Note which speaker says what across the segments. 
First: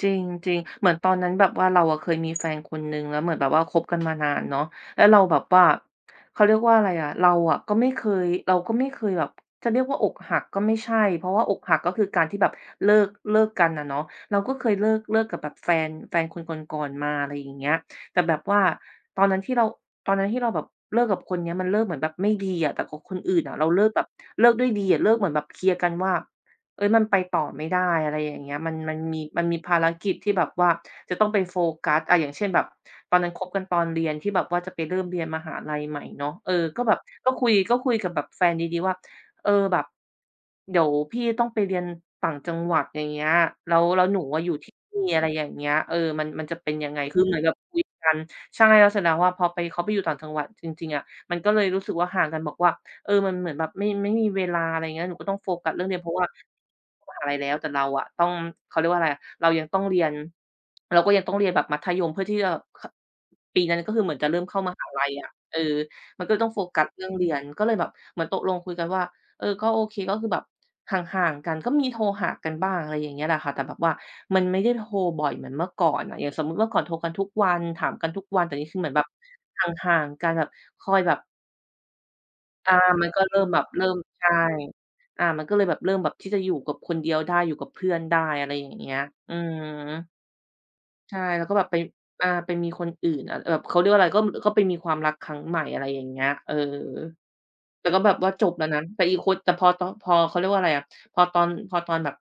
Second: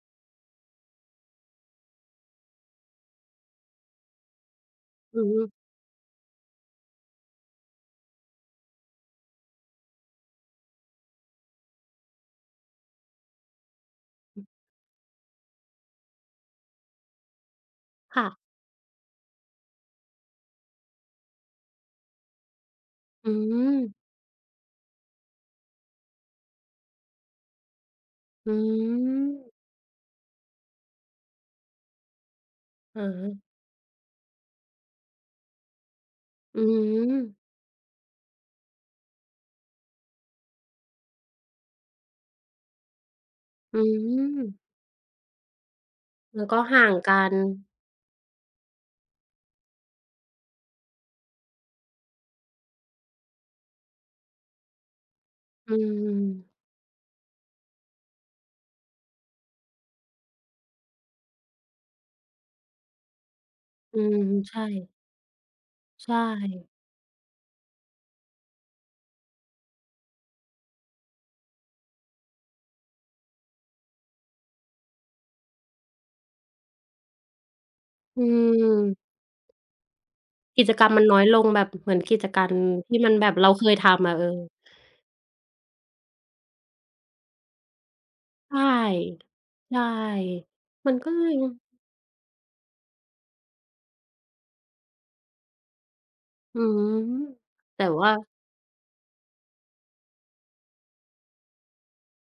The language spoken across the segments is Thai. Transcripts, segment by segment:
Speaker 1: จริง จริง เหมือนตอนนั้นแบบว่า เราเคยมีแฟนคนหนึ่ง แล้วเหมือนแบบว่าคบกัน มานานเนาะ แล้วเร
Speaker 2: อ
Speaker 1: า
Speaker 2: ือ
Speaker 1: แบ
Speaker 2: ฮ
Speaker 1: บ
Speaker 2: ึ
Speaker 1: ว่า เขาเรียกว่าอะไรอะ เราอะก็ไม่เคย เราก็ไม่เคยแบบ จะเรียกว่าอกหักก็ไม่ใช่ เพราะว่าอกหักก็คือการที่แบบเลิก เลิกกันอะเนาะ เราก็เคยเลิก เลิกกับแบบแฟน แฟนคนก่อน ๆ มา อะไรอย่างเงี้ย แต
Speaker 2: ค
Speaker 1: ่
Speaker 2: ่
Speaker 1: แบ
Speaker 2: ะ
Speaker 1: บว่าตอนนั้นที่เรา ตอนนั้นที่เราแบบเลิกกับคนนี้ มันเลิกเหมือนแบบไม่ดีอะ แต่กับคน
Speaker 2: อื
Speaker 1: อื่นอะเราเลิก
Speaker 2: ม
Speaker 1: แบบ เลิกด้วยดีอะ เลิกเหมือนแบบเคลียร์กันว่า "เฮ่ย มันไปต่อไม่ได้" อะไรอย่างเง
Speaker 2: อ
Speaker 1: ี
Speaker 2: ื
Speaker 1: ้ย มัน มันมี มัน
Speaker 2: ม
Speaker 1: มีภารกิจที่แบบว่าจะต้องไปโฟกัส อา อย่างเช่น แบบ
Speaker 2: อือ
Speaker 1: ตอน
Speaker 2: ฮ
Speaker 1: นั้นค
Speaker 2: ึ
Speaker 1: บกันตอนเรียน ที่แบบว่าจะไปเริ่มเรียนมหาลัยใหม่เนาะ เออ
Speaker 2: อื
Speaker 1: ก็แบบก็
Speaker 2: ม
Speaker 1: คุย ก็คุยกับแบบแฟนดี ๆ ว่า "เออ แบบเดี๋ยวพี่ต้องไปเรียนต่างจังหวัด อย่างเงี้ย แล้
Speaker 2: อื
Speaker 1: ว แล้วหนูอะอยู
Speaker 2: ม
Speaker 1: ่ที่ นี่" อะไรอย่างเงี้ย เออ "มัน
Speaker 2: แ
Speaker 1: ม
Speaker 2: ล
Speaker 1: ั
Speaker 2: ้
Speaker 1: น
Speaker 2: ว
Speaker 1: จ
Speaker 2: ก
Speaker 1: ะ
Speaker 2: ็
Speaker 1: เป็น
Speaker 2: ห่า
Speaker 1: ยัง
Speaker 2: ง
Speaker 1: ไง?"
Speaker 2: กั
Speaker 1: คือเหม
Speaker 2: น
Speaker 1: ือนกับคุยกัน ใช่ แล้วเสร็จแล้วอะพอไป เขาไปอยู่ต่างจังหวัดจริง ๆ อะ มันก็เลยรู้สึกว่าห่างกัน บอกว่า เออ มันเหมือนแบบไม่ ไม่มีเวลา อะไรอย่างเงี้ย หนูก็ต้องโฟกั
Speaker 2: อ
Speaker 1: ส
Speaker 2: ื
Speaker 1: เรื่องนี้ เพราะว่า
Speaker 2: ม
Speaker 1: มหาลัยแล้ว แต่เราอะต้อง เขาเรียกว่าอะไรอะ เรายังต้องเรียน เราก็ยังต้องเรียนแบบมัธยมเพื่อที่จะ ข ปีนั้นก็
Speaker 2: อ
Speaker 1: ค
Speaker 2: ื
Speaker 1: ือเหมือ
Speaker 2: ม
Speaker 1: นจะเริ่ม
Speaker 2: ใ
Speaker 1: เ
Speaker 2: ช
Speaker 1: ข้ามหา
Speaker 2: ่
Speaker 1: ลัยอะ เออ
Speaker 2: ใช
Speaker 1: มันก็ต้องโฟ
Speaker 2: ่
Speaker 1: กัส เรื่องเรียน ก็เลยแบบเหมือนตกลงคุยกันว่า เออ ก็โอเค ก็คือแบบห่าง ๆ กัน ก็มีโทรหากันบ้าง อะไรอย่างเงี้ยแหละค่ะ แต่แบบว่ามันไม่ได้โทรบ่อยเหมือนเมื่อก่อนอะ อย่างสมมุติว่าเมื่อก่อนโทรกันทุกวัน ถามกันท
Speaker 2: อ
Speaker 1: ุ
Speaker 2: ื
Speaker 1: กวัน แต่นี้คือเหมือ
Speaker 2: ม
Speaker 1: นแบบห่าง ๆ กัน แบบ
Speaker 2: กิจก
Speaker 1: ค
Speaker 2: รรม
Speaker 1: อย
Speaker 2: มัน
Speaker 1: แบ
Speaker 2: น้
Speaker 1: บ
Speaker 2: อยลง แบบเหมือนกิจกรรม
Speaker 1: อา
Speaker 2: ที่
Speaker 1: ม
Speaker 2: ม
Speaker 1: ัน
Speaker 2: ัน
Speaker 1: ก็
Speaker 2: แบ
Speaker 1: เ
Speaker 2: บ
Speaker 1: ริ่
Speaker 2: เ
Speaker 1: ม
Speaker 2: รา
Speaker 1: แบ
Speaker 2: เค
Speaker 1: บ
Speaker 2: ย
Speaker 1: เริ
Speaker 2: ท
Speaker 1: ่ม
Speaker 2: ำอะ เ
Speaker 1: ใ
Speaker 2: อ
Speaker 1: ช่
Speaker 2: อ
Speaker 1: อา มันก็เลยแบบเริ่มแบบจะอยู่กับคนเดียวได้ อยู่กับเพื่อนได้ อะไ
Speaker 2: ใ
Speaker 1: ร
Speaker 2: ช่
Speaker 1: อย่างเงี้ย อืม
Speaker 2: ใช่ มันก็
Speaker 1: ใช่
Speaker 2: เลย
Speaker 1: แล้วก็แบบไป อ่า ไปมีคนอื่น อา แบบ เขาเรียกว่าอะไร ก็ ม ก็ไปมีความรักครั้งใหม่ อะไรอย่างเงี้ย เออ
Speaker 2: อืม แต
Speaker 1: แ
Speaker 2: ่
Speaker 1: ต่ก็
Speaker 2: ว
Speaker 1: แบ
Speaker 2: ่า
Speaker 1: บว่าจบแล้วนะ แต่อีกคน แต่พอตอน พอ เขาเรียกว่าอะไรอะ พอตอน พอตอนแบบ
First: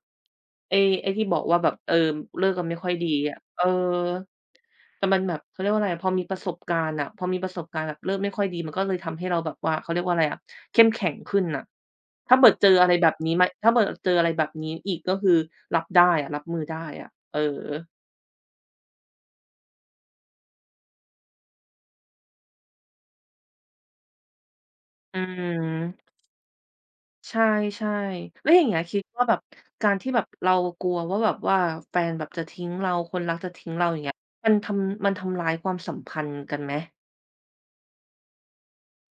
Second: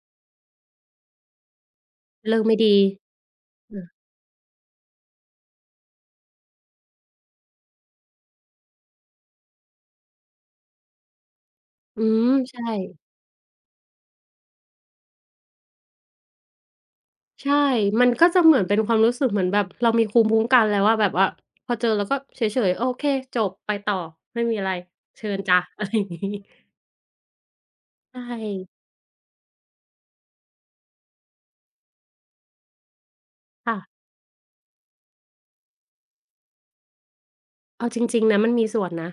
Speaker 1: ไอ้ ไอ้ที่บอกว่าแบบ เออ
Speaker 2: เลิ
Speaker 1: เล
Speaker 2: ก
Speaker 1: ิ
Speaker 2: ไม
Speaker 1: ก
Speaker 2: ่
Speaker 1: กัน
Speaker 2: ด
Speaker 1: ไม่
Speaker 2: ี
Speaker 1: ค่อยดีอะ เออ
Speaker 2: เออ
Speaker 1: แต่มันแบบ เขาเรียกว่าอะไรอะ พอมีประสบการณ์อะ พอมีประสบการณ์แบบเริ่มไม่ค่อยดี มันก็เลยทำให้เราแบบว่า เขาเรียกว่าอะไรอะ เข้มแข็งขึ้นอะ
Speaker 2: อืม
Speaker 1: ถ้าเปิด
Speaker 2: ใช่
Speaker 1: เจออะไรแบบนี้มา ถ้าเปิดเจออะไรแบบนี้อีกก็คือรับได้ รับมือได้อะ เออ
Speaker 2: ใช่ มันก็จะเหมือนเป็นความรู้สึกเหมือนแบบ เรามีภูมิคุ้มกัน แล้วอะ แบบว่าพอเจอแล้วก็เฉย ๆ โอเค จบ ไปต่อ ไม่มีอะไร
Speaker 1: อื
Speaker 2: เชิญจ่ะ อะไรอย
Speaker 1: ม
Speaker 2: ่างงี้
Speaker 1: ใช่
Speaker 2: ใช
Speaker 1: ๆ แล้วอย่าง
Speaker 2: ่
Speaker 1: งี้คิดว่าแบบการที่แบบเรากลัวว่าแบบว่าแฟนแบบจะทิ้งเรา คนรักจะทิ
Speaker 2: ค
Speaker 1: ้ง
Speaker 2: ่
Speaker 1: เ
Speaker 2: ะ
Speaker 1: รา อย่างเงี้ย มันทำ มันทำร้ายความสัมพันธ์กันไหม?
Speaker 2: เอาจริง ๆ นะมันมีส่วนนะ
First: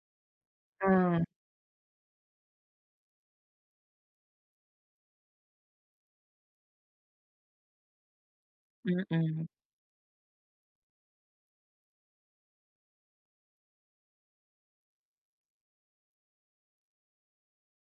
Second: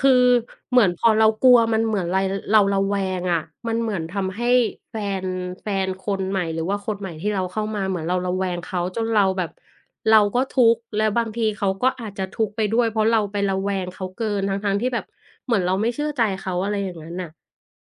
Speaker 2: คือเหมือนพอเ
Speaker 1: เออ
Speaker 2: รากลัว มันเหมือนไร เราระแวงอะมันเหมือน ทำให้แฟน แฟนคนใหม่ หรือว่าคนใหม่ที่เราเข้ามา เหมือนเราระแวงเขา
Speaker 1: อื
Speaker 2: จนเรา
Speaker 1: อ
Speaker 2: แบ
Speaker 1: ๆ
Speaker 2: บเราก็ทุกข์ แล้วบางทีเขาก็อาจจะทุกข์ไปด้วย เพราะเราไประแวงเขาเกินทั้ง ๆ ที่แบบ เหมือนเราไม่เชื่อใจเขา อะไรอย่างนั้นน่ะ